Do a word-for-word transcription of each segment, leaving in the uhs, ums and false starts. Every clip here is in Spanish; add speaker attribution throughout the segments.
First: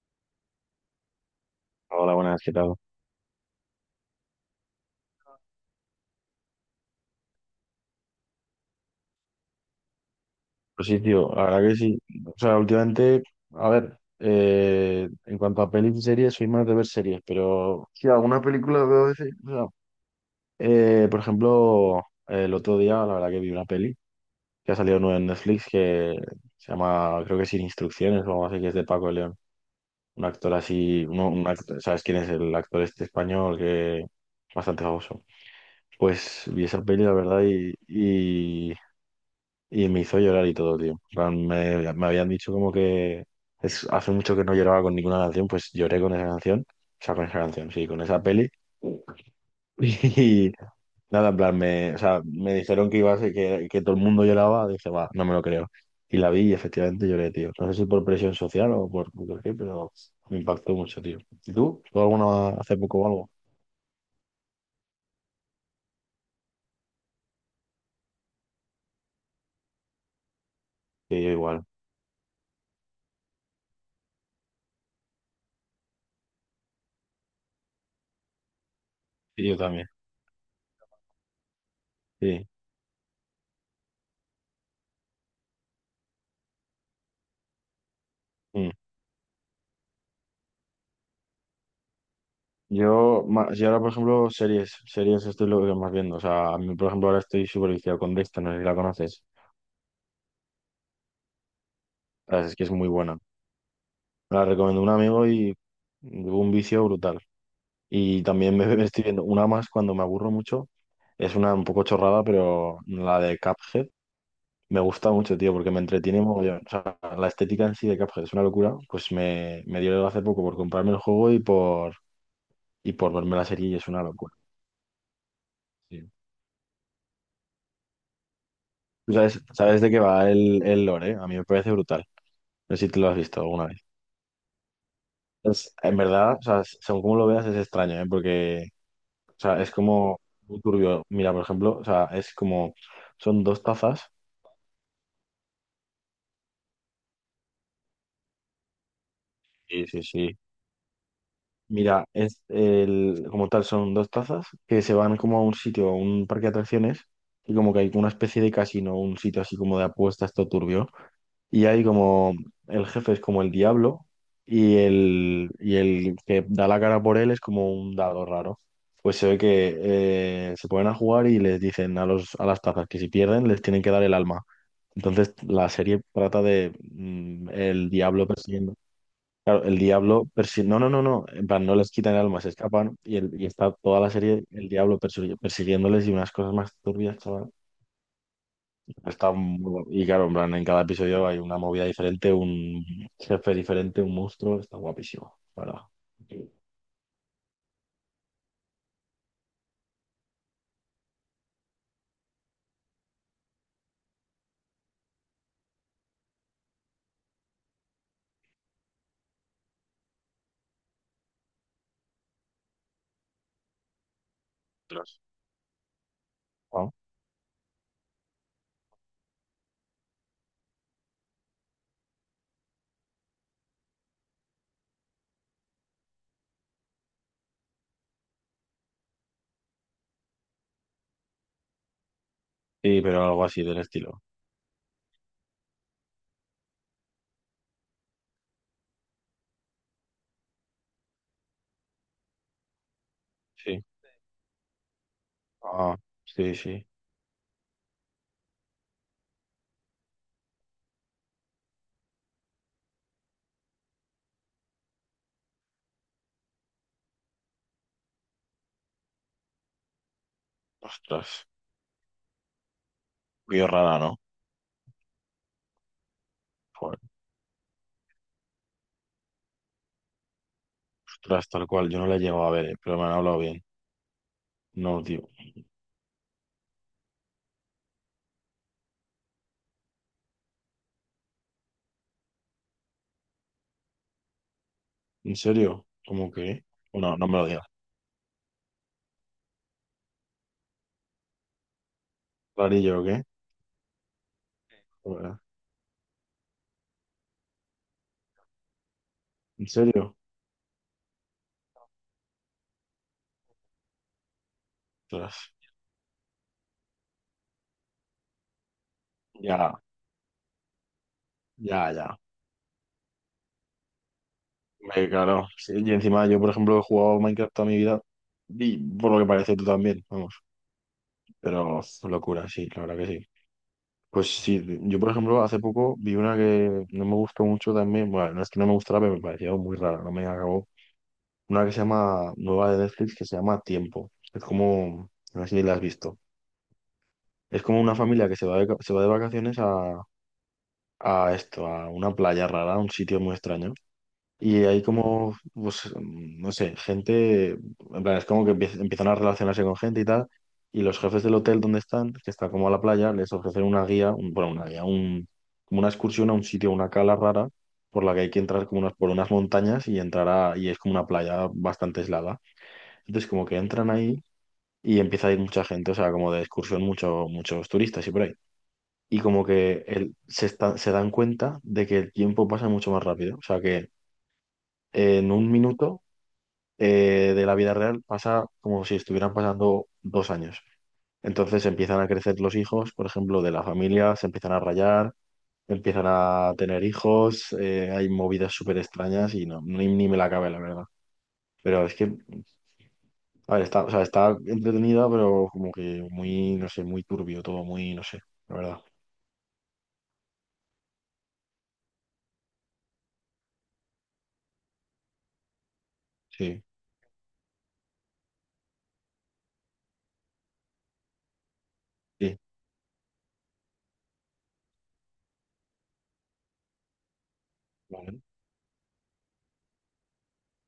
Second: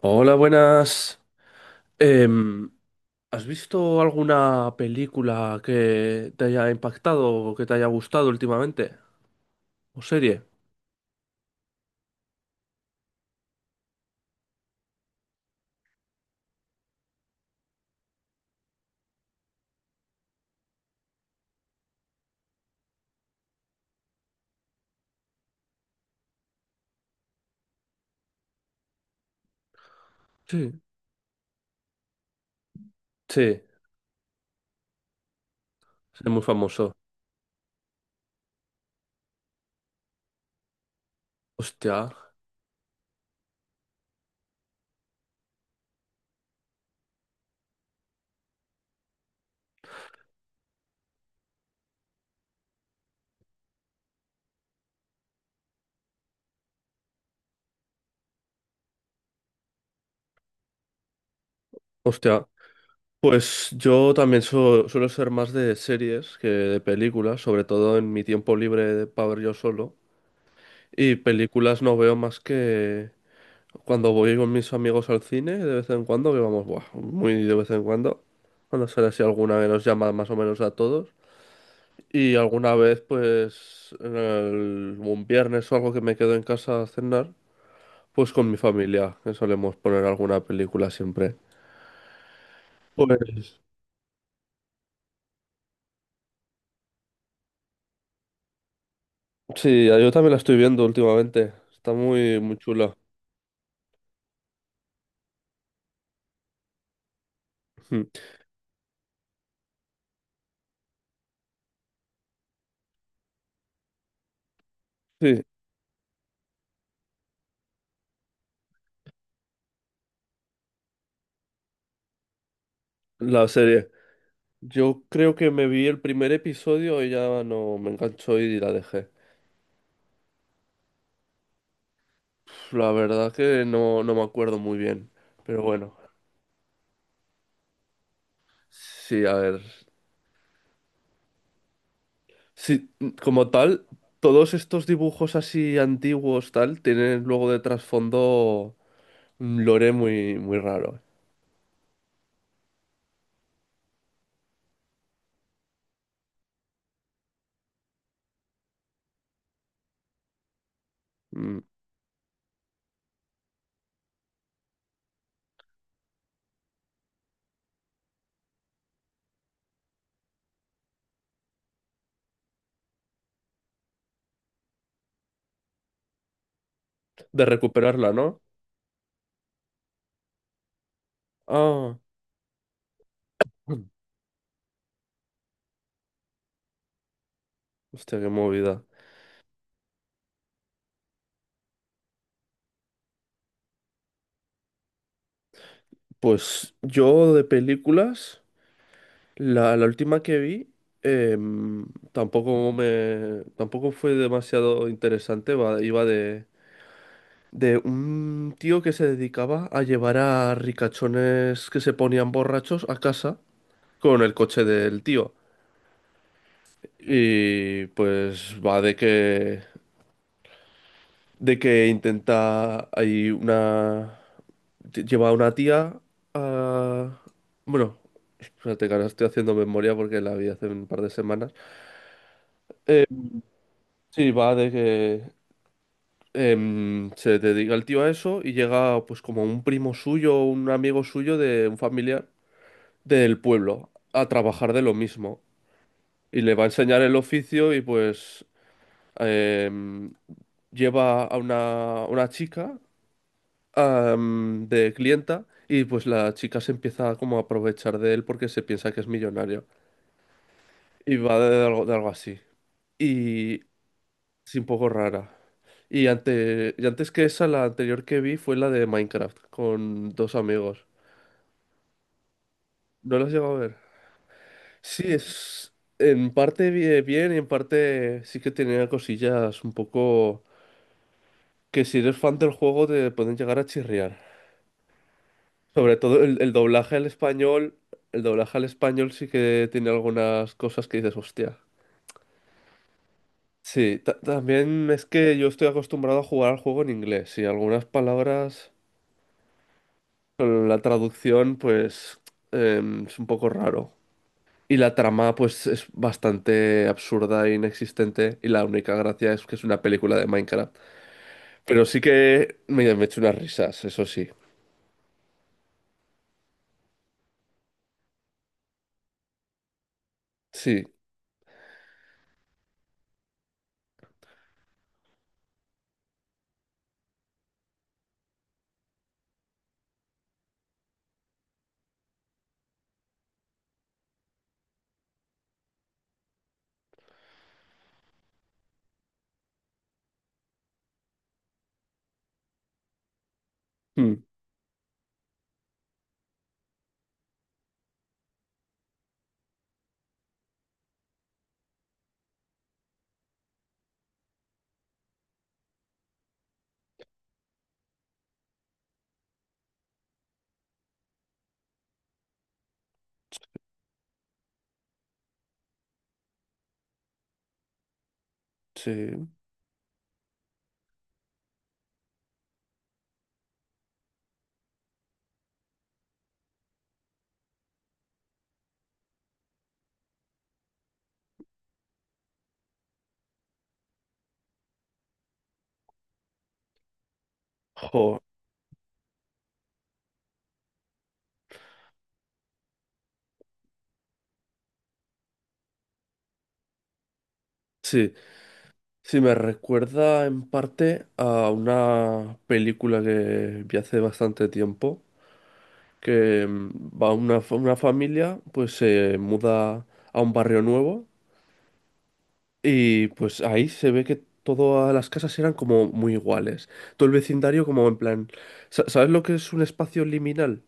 Speaker 1: Hola, buenas.
Speaker 2: Hola, buenas, ¿qué
Speaker 1: Em,
Speaker 2: tal?
Speaker 1: ¿has visto alguna película que te haya impactado o que te haya gustado últimamente? ¿O serie?
Speaker 2: Pues sí, tío, la verdad que sí. O sea, últimamente, a ver, eh, en cuanto a pelis y series, soy más de ver series, pero sí, alguna película veo de series. O sea, eh, por ejemplo, el otro día, la verdad que vi una peli que ha salido nueva en Netflix que se llama, creo que Sin Instrucciones o algo así, que es de Paco de León. Un actor
Speaker 1: Sí.
Speaker 2: así, uno, un actor, ¿sabes quién es el actor este
Speaker 1: Sí,
Speaker 2: español
Speaker 1: es
Speaker 2: que es bastante famoso?
Speaker 1: muy
Speaker 2: Pues vi esa
Speaker 1: famoso.
Speaker 2: peli, la verdad, y Y me hizo llorar y todo, tío. En plan, Me, me
Speaker 1: Hostia,
Speaker 2: habían dicho como que es, hace mucho que no lloraba con ninguna canción, pues lloré con esa canción. O sea, con esa canción, sí, con esa peli. Y nada, en plan, me, o sea, me dijeron que iba a ser que, que todo el mundo lloraba. Dije, va, no me lo creo. Y la vi y efectivamente lloré, tío. No sé si por presión social o por, por qué, pero me impactó mucho, tío. ¿Y tú? ¿Tú
Speaker 1: hostia.
Speaker 2: alguna hace poco o algo?
Speaker 1: Pues yo también su- suelo ser más de series que de películas, sobre todo en mi tiempo libre para ver yo solo. Y
Speaker 2: Sí, yo igual.
Speaker 1: películas no veo más que cuando voy con mis amigos al cine, de vez en cuando, que vamos, buah, muy de vez en cuando, cuando sale así
Speaker 2: Sí, yo
Speaker 1: alguna que nos
Speaker 2: también.
Speaker 1: llama más o menos a todos, y
Speaker 2: Sí.
Speaker 1: alguna vez, pues, en el- un viernes o algo que me quedo en casa a cenar, pues con mi
Speaker 2: Mm.
Speaker 1: familia, que solemos poner alguna película siempre.
Speaker 2: Yo, ma-
Speaker 1: Pues
Speaker 2: yo ahora, por ejemplo, series, series esto es lo que más viendo. O sea, a mí, por ejemplo, ahora estoy súper viciado con Dexter, no sé si la conoces.
Speaker 1: sí, yo también la estoy viendo últimamente, está
Speaker 2: La
Speaker 1: muy,
Speaker 2: verdad
Speaker 1: muy
Speaker 2: es que es muy
Speaker 1: chula.
Speaker 2: buena. Me la recomendó un amigo y hubo un vicio brutal.
Speaker 1: Mm.
Speaker 2: Y también me, me estoy viendo una más cuando me aburro mucho. Es una un poco chorrada, pero la de Cuphead me gusta mucho,
Speaker 1: Sí,
Speaker 2: tío, porque me entretiene mogollón. O sea, la estética en sí de Cuphead es una locura. Pues me, me dio hace poco por comprarme el juego y por, y por verme la
Speaker 1: la
Speaker 2: serie y es
Speaker 1: serie.
Speaker 2: una locura.
Speaker 1: Yo creo que me vi el
Speaker 2: Sí.
Speaker 1: primer episodio y ya no me enganchó y la dejé.
Speaker 2: Tú sabes, ¿sabes de qué va el, el lore, eh? A mí me parece brutal. No sé si
Speaker 1: La
Speaker 2: te lo has
Speaker 1: verdad
Speaker 2: visto
Speaker 1: que
Speaker 2: alguna vez.
Speaker 1: no, no me acuerdo muy bien, pero
Speaker 2: Es-
Speaker 1: bueno,
Speaker 2: en verdad, o sea, según como lo veas, es extraño, ¿eh? Porque,
Speaker 1: sí,
Speaker 2: o
Speaker 1: a
Speaker 2: sea,
Speaker 1: ver.
Speaker 2: es como muy turbio. Mira, por ejemplo, o sea, es como,
Speaker 1: Sí,
Speaker 2: son
Speaker 1: como
Speaker 2: dos
Speaker 1: tal,
Speaker 2: tazas.
Speaker 1: todos estos dibujos así antiguos, tal, tienen luego de trasfondo un
Speaker 2: Sí,
Speaker 1: lore
Speaker 2: sí,
Speaker 1: muy,
Speaker 2: sí.
Speaker 1: muy raro.
Speaker 2: Mira, es el, como tal, son dos tazas que se van como a un sitio, a un parque de atracciones, y como que hay una especie de casino, un sitio así como de apuestas, todo turbio.
Speaker 1: Mm.
Speaker 2: Y hay como el jefe es como el diablo y el, y el que da la cara por él es como un dado raro. Pues se ve que eh, se ponen a jugar y les dicen a los, a las tazas que si pierden les tienen que dar el alma. Entonces la serie trata de
Speaker 1: De
Speaker 2: mm, el
Speaker 1: recuperarla,
Speaker 2: diablo
Speaker 1: ¿no?
Speaker 2: persiguiendo. Claro, el diablo persiguiendo. No, no, no, no. En plan, no les
Speaker 1: Ah,
Speaker 2: quitan el alma, se escapan y, el, y está
Speaker 1: mm,
Speaker 2: toda la serie el diablo persi- persiguiéndoles y unas cosas más turbias, chaval.
Speaker 1: hostia, qué movida.
Speaker 2: Está muy... Y claro, en plan, en cada episodio hay una movida diferente, un jefe diferente, un monstruo. Está guapísimo, la ¿verdad?
Speaker 1: Pues yo de películas, la, la última que vi, em, tampoco me, tampoco fue demasiado interesante, va- iba de de un tío que se dedicaba a llevar a ricachones que se ponían borrachos a casa con el coche del
Speaker 2: Ostras.
Speaker 1: tío.
Speaker 2: Ah,
Speaker 1: Y pues va de que de que intenta hay una lle- lleva a una tía a bueno, espérate que ahora estoy haciendo memoria porque la vi hace un par de semanas.
Speaker 2: y, pero algo así del estilo.
Speaker 1: Sí, va de que em, se dedica el tío a eso y llega pues como un primo suyo, un amigo suyo de un familiar del
Speaker 2: Sí.
Speaker 1: pueblo a trabajar de lo mismo
Speaker 2: Ah,
Speaker 1: y
Speaker 2: sí,
Speaker 1: le va a
Speaker 2: sí.
Speaker 1: enseñar el oficio y pues em, lleva a una, una chica am, de clienta y pues la chica se empieza como a aprovechar de él porque se piensa que es millonario y
Speaker 2: Ostras.
Speaker 1: va de, algo, de algo así y
Speaker 2: Qué rara, ¿no?
Speaker 1: es un poco rara. Y, ante, y
Speaker 2: Joder.
Speaker 1: antes que esa, la anterior que vi fue la de Minecraft con dos amigos.
Speaker 2: Ostras, tal cual. Yo no la he llegado a ver, eh, pero me han
Speaker 1: ¿No la has
Speaker 2: hablado
Speaker 1: llegado a
Speaker 2: bien.
Speaker 1: ver?
Speaker 2: No,
Speaker 1: Sí,
Speaker 2: tío.
Speaker 1: es en parte bi- bien y en parte sí que tenía cosillas un poco que si eres fan del juego te pueden llegar a chirriar.
Speaker 2: ¿En serio?
Speaker 1: Sobre todo
Speaker 2: ¿Cómo
Speaker 1: el, el
Speaker 2: que?
Speaker 1: doblaje al
Speaker 2: No, no me lo digas.
Speaker 1: español, el doblaje al español sí que tiene algunas cosas que dices, hostia.
Speaker 2: ¿Rarillo o qué?
Speaker 1: Sí, ta- también es que
Speaker 2: Joder.
Speaker 1: yo estoy acostumbrado a jugar al juego en inglés y algunas palabras
Speaker 2: ¿En serio?
Speaker 1: con la traducción pues em, es un poco raro. Y la trama,
Speaker 2: Ostras.
Speaker 1: pues, es bastante absurda e inexistente. Y la única gracia es que es
Speaker 2: Ya,
Speaker 1: una película de Minecraft. Pero
Speaker 2: ya,
Speaker 1: sí
Speaker 2: ya.
Speaker 1: que me, me he hecho unas risas, eso sí.
Speaker 2: Eh, claro, sí, y encima yo, por ejemplo, he jugado Minecraft toda mi vida y por lo que parece tú también, vamos,
Speaker 1: Sí.
Speaker 2: pero locura, sí, la verdad que sí. Pues sí, yo, por ejemplo, hace poco vi una que no me gustó mucho también, bueno, no es que no me gustara, pero me pareció muy rara, no me acabó. Una que se llama, nueva de Netflix, que se llama Tiempo. Es como, no sé si la has visto. Es como una familia que se va de, se va de vacaciones a, a esto, a una playa rara, a un sitio muy extraño.
Speaker 1: Mm.
Speaker 2: Y hay como, pues, mm, no sé, gente, en plan, es como que empie- empiezan a relacionarse con gente y tal, y los jefes del hotel donde están, que está como a la playa, les ofrecen una guía, un- bueno, una guía, un, como una excursión a un sitio, una cala rara, por la que hay que entrar como unas, por unas montañas y entrar a, y es como una playa bastante aislada. Entonces como que entran ahí y empieza a ir mucha gente, o sea, como de excursión mucho, muchos turistas y por ahí. Y
Speaker 1: Sí.
Speaker 2: como que el- se, está- se dan cuenta de que el tiempo pasa mucho más rápido, o sea que en un minuto eh, de la vida real pasa como si estuvieran pasando dos años. Entonces empiezan a crecer los hijos, por ejemplo, de la familia, se empiezan a rayar, empiezan a tener hijos, eh,
Speaker 1: Jo,
Speaker 2: hay movidas súper extrañas y no, ni, ni me la cabe, la verdad. Pero es que, a ver, está, o sea, está entretenida, pero como que muy, no sé, muy turbio todo, muy, no
Speaker 1: sí.
Speaker 2: sé, la verdad.
Speaker 1: Sí, me recuerda en parte a una película que vi hace bastante tiempo. Que
Speaker 2: Sí,
Speaker 1: mm, va una, fa- una familia, pues se muda a un barrio nuevo.
Speaker 2: sí.
Speaker 1: Y pues ahí se ve que todas las casas eran como muy iguales. Todo el vecindario como en
Speaker 2: Vale.
Speaker 1: plan... sa- ¿Sabes lo que es un espacio liminal?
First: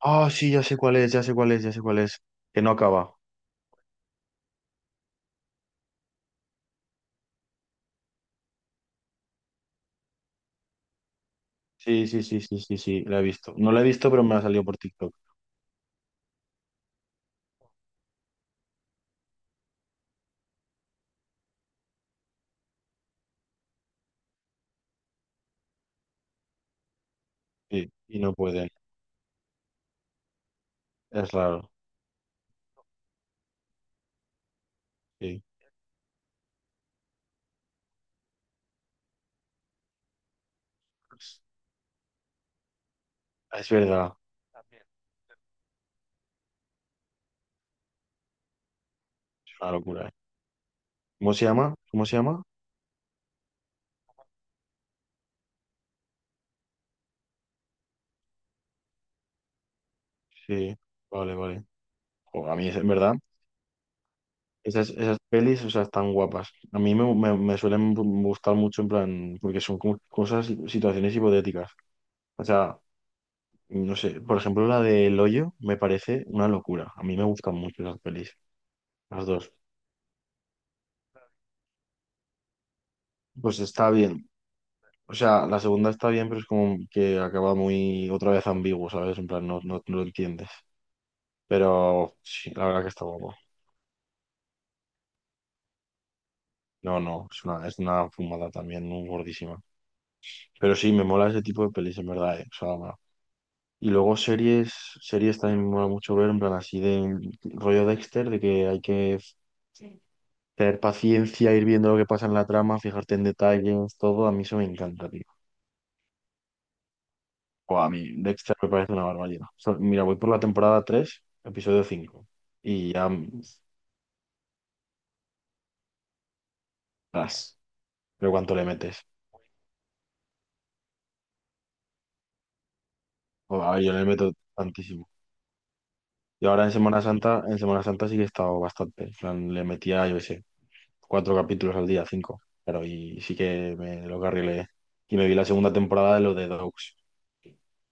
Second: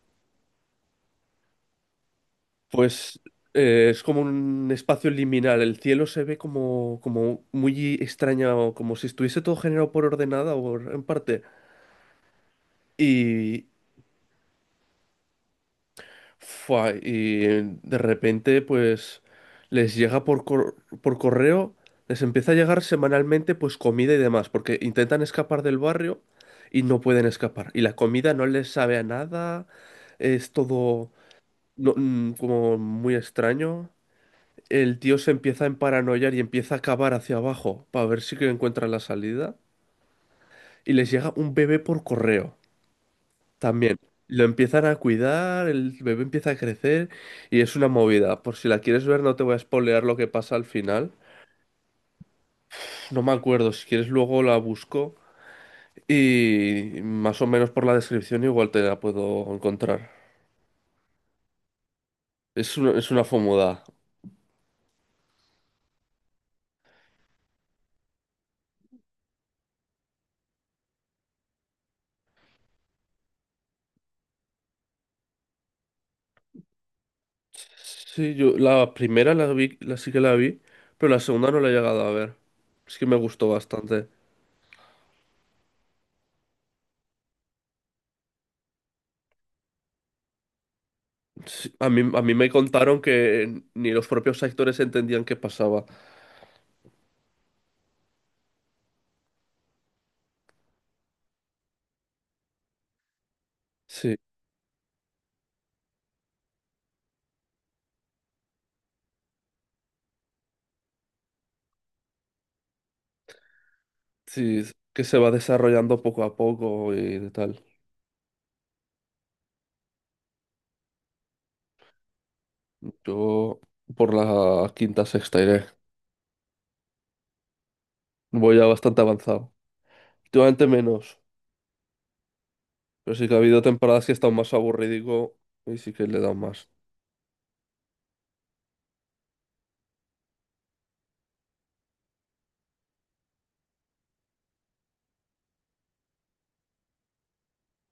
Speaker 2: Ah, sí, ya sé cuál es, ya sé cuál es, ya sé cuál es. Que no acaba.
Speaker 1: Pues eh, es como un espacio liminal. El cielo se ve como, como muy extraño como si estuviese todo generado por ordenada o en parte.
Speaker 2: Sí, sí, sí, sí, sí, sí, la he visto. No la he visto, pero me ha salido por TikTok.
Speaker 1: Fua, y eh, de repente, pues, les llega por, cor- por correo, les empieza a llegar semanalmente, pues, comida y demás, porque intentan escapar del barrio y no pueden escapar. Y
Speaker 2: Sí,
Speaker 1: la
Speaker 2: y no
Speaker 1: comida no
Speaker 2: pueden.
Speaker 1: les sabe a nada, es todo
Speaker 2: Es raro,
Speaker 1: no- mm, como muy extraño. El tío se
Speaker 2: sí.
Speaker 1: empieza a emparanoiar y empieza a cavar hacia abajo para ver si que encuentra la salida. Y les llega un bebé por correo.
Speaker 2: Es
Speaker 1: También
Speaker 2: verdad,
Speaker 1: lo empiezan
Speaker 2: también.
Speaker 1: a cuidar, el bebé empieza a crecer y es una movida. Por si la quieres ver, no te
Speaker 2: Es
Speaker 1: voy a
Speaker 2: una
Speaker 1: spoilear
Speaker 2: locura, ¿eh?
Speaker 1: lo que pasa al final.
Speaker 2: ¿Cómo se llama? ¿Cómo se llama?
Speaker 1: No me acuerdo, si quieres luego la busco y más o menos por la descripción igual te la puedo encontrar.
Speaker 2: Sí, vale, vale. Jo, a mí, es-
Speaker 1: Es
Speaker 2: en
Speaker 1: una, es
Speaker 2: verdad,
Speaker 1: una fomuda.
Speaker 2: esas, esas pelis, o sea, están guapas. A mí me, me- me suelen gustar mucho, en plan, porque son como cosas, situaciones hipotéticas. O sea, no sé, por ejemplo, la de el hoyo me parece una locura. A mí me gustan mucho esas
Speaker 1: Sí,
Speaker 2: pelis,
Speaker 1: yo la
Speaker 2: las
Speaker 1: primera la
Speaker 2: dos.
Speaker 1: vi, la sí que la vi, pero la segunda no la he llegado a ver. Es que me gustó
Speaker 2: Pues está
Speaker 1: bastante.
Speaker 2: bien. O sea, la segunda está bien, pero es como que acaba muy otra vez ambiguo, ¿sabes? En plan, no, no, no lo entiendes.
Speaker 1: Sí, a mí,
Speaker 2: Pero
Speaker 1: a mí me
Speaker 2: sí, la verdad que
Speaker 1: contaron
Speaker 2: está guapo.
Speaker 1: que ni los propios actores entendían qué pasaba.
Speaker 2: No, no, es una, es una fumada también, muy gordísima. Pero sí, me mola ese tipo de pelis, en verdad, eh, o sea, va. Y
Speaker 1: Sí.
Speaker 2: luego series, series también me mola mucho ver, en plan así de rollo Dexter, de que hay que Sí. tener paciencia, ir viendo lo que pasa en la trama, fijarte en detalles, todo. A mí eso
Speaker 1: Sí,
Speaker 2: me
Speaker 1: es que
Speaker 2: encanta,
Speaker 1: se
Speaker 2: tío.
Speaker 1: va desarrollando poco a poco y tal.
Speaker 2: Buah, a mí Dexter me parece una barbaridad. O sea, mira, voy por la temporada tres episodio cinco y ya... mm,
Speaker 1: Yo por la quinta, sexta iré.
Speaker 2: as. Pero ¿cuánto
Speaker 1: Voy
Speaker 2: le
Speaker 1: ya
Speaker 2: metes?
Speaker 1: bastante avanzado. Últimamente menos, pero sí que ha
Speaker 2: O,
Speaker 1: habido
Speaker 2: a ver, yo le
Speaker 1: temporadas que he
Speaker 2: meto
Speaker 1: estado más
Speaker 2: tantísimo.
Speaker 1: aburridico y sí que le he dado
Speaker 2: Y ahora
Speaker 1: más.
Speaker 2: en Semana Santa, en Semana Santa sí que he estado bastante. En plan, le metía, yo qué sé, cuatro capítulos al día, cinco. Pero y sí que me lo carrilé. Y me vi la segunda temporada de lo de Dogs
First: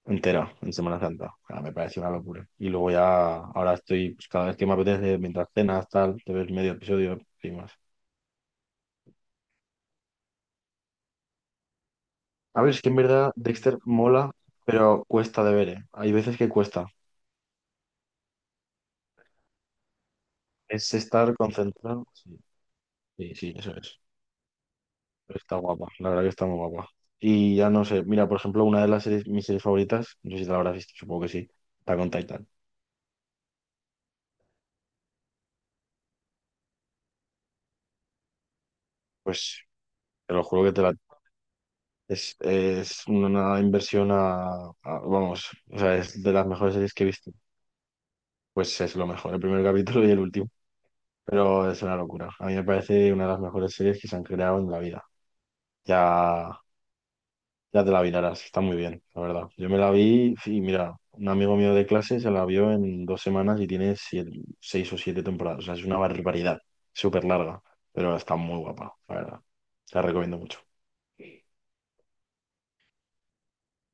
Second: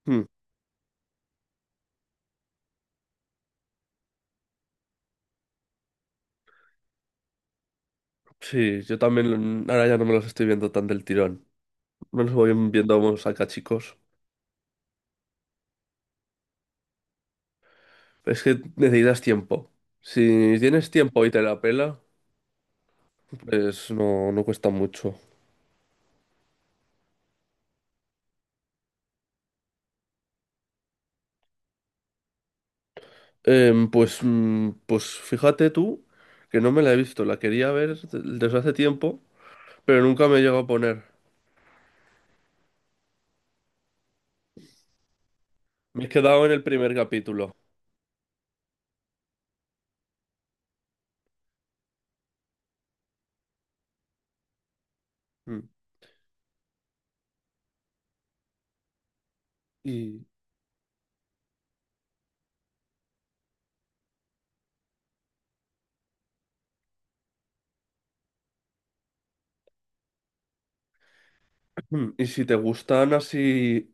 Speaker 1: Hmm.
Speaker 2: entera en Semana Santa. Ah, me pareció una locura. Y luego ya, ahora estoy, pues cada vez que me apetece, mientras cenas, tal, te ves medio episodio y más.
Speaker 1: Sí, yo también ahora ya no me los estoy viendo tan del tirón. Me los voy
Speaker 2: A ver, es que
Speaker 1: viendo
Speaker 2: en
Speaker 1: como
Speaker 2: verdad
Speaker 1: saca
Speaker 2: Dexter
Speaker 1: chicos.
Speaker 2: mola, pero cuesta de ver, ¿eh? Hay veces que cuesta.
Speaker 1: Es que necesitas tiempo. Si tienes
Speaker 2: Es
Speaker 1: tiempo y
Speaker 2: estar
Speaker 1: te la pela,
Speaker 2: concentrado. Sí, sí, sí, eso
Speaker 1: pues
Speaker 2: es.
Speaker 1: no, no cuesta mucho.
Speaker 2: Está guapa, la verdad que está muy guapa. Y ya no sé, mira, por ejemplo, una de las series, mis series favoritas, no sé si te la habrás visto, supongo que sí, está con Titan.
Speaker 1: Em, pues, mm, pues fíjate tú que no me la he visto, la quería ver desde hace tiempo,
Speaker 2: Pues
Speaker 1: pero nunca
Speaker 2: te
Speaker 1: me he
Speaker 2: lo
Speaker 1: llegado
Speaker 2: juro
Speaker 1: a
Speaker 2: que te la...
Speaker 1: poner.
Speaker 2: Es, es una inversión a, a- Vamos, o sea,
Speaker 1: Me he
Speaker 2: es de
Speaker 1: quedado
Speaker 2: las
Speaker 1: en el
Speaker 2: mejores
Speaker 1: primer
Speaker 2: series que he visto.
Speaker 1: capítulo.
Speaker 2: Pues es lo mejor, el primer capítulo y el último. Pero es una locura. A mí me parece una de las mejores series que se han creado en la vida.
Speaker 1: Mm.
Speaker 2: Ya ya te la vi, Lara, sí, está muy bien, la verdad. Yo me la
Speaker 1: Y,
Speaker 2: vi, y mira, un amigo mío de clase se la vio en dos semanas y tiene siete- seis o siete temporadas. O sea, es una barbaridad, súper larga, pero está muy guapa, la verdad. Te la recomiendo mucho. Sí,
Speaker 1: y si te gustan así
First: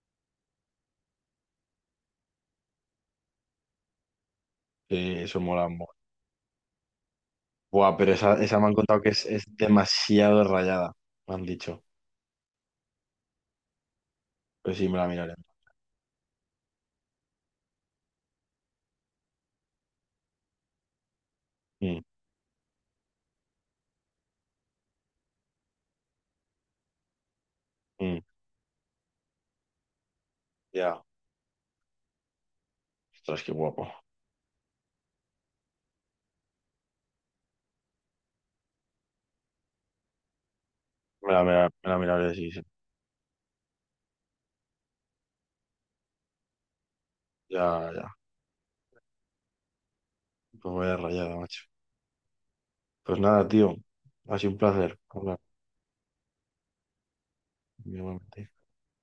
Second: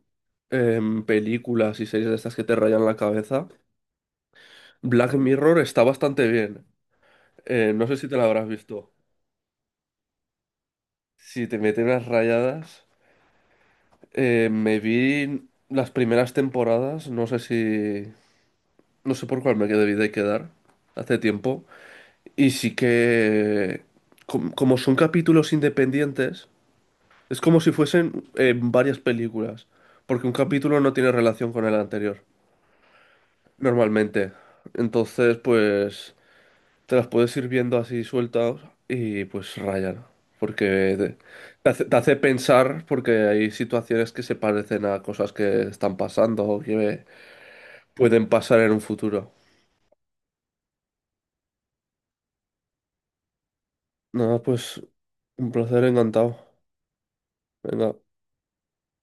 Speaker 1: em, películas y series de estas que te rayan la cabeza, Black
Speaker 2: eso
Speaker 1: Mirror
Speaker 2: mola
Speaker 1: está
Speaker 2: mucho.
Speaker 1: bastante bien. Eh, no
Speaker 2: Buah,
Speaker 1: sé si
Speaker 2: pero
Speaker 1: te la
Speaker 2: esa,
Speaker 1: habrás
Speaker 2: esa me han
Speaker 1: visto.
Speaker 2: contado que es, es demasiado rayada, me han
Speaker 1: Si te
Speaker 2: dicho.
Speaker 1: meten unas rayadas, eh,
Speaker 2: Pues
Speaker 1: me
Speaker 2: sí, me la miraré.
Speaker 1: vi las primeras temporadas, no sé si, no sé por cuál me quedé, debí de quedar hace tiempo.
Speaker 2: Mm,
Speaker 1: Y sí que, com- como son capítulos independientes, es como si
Speaker 2: mm,
Speaker 1: fuesen eh, varias películas, porque un capítulo no
Speaker 2: ya,
Speaker 1: tiene relación con el anterior,
Speaker 2: ostras, qué guapo.
Speaker 1: normalmente. Entonces, pues, te las puedes ir viendo así sueltas y pues rayan, porque te,
Speaker 2: Me la, me
Speaker 1: te
Speaker 2: la-
Speaker 1: hace,
Speaker 2: me
Speaker 1: te
Speaker 2: la
Speaker 1: hace
Speaker 2: miraré, sí, sí.
Speaker 1: pensar, porque hay situaciones que se parecen a cosas que están pasando o que
Speaker 2: Ya, ya.
Speaker 1: pueden pasar en un futuro.
Speaker 2: Pues voy a rayada, macho. Pues nada, tío, ha
Speaker 1: Nada,
Speaker 2: sido un
Speaker 1: pues,
Speaker 2: placer hablar.
Speaker 1: un placer, encantado. Venga.
Speaker 2: Igualmente.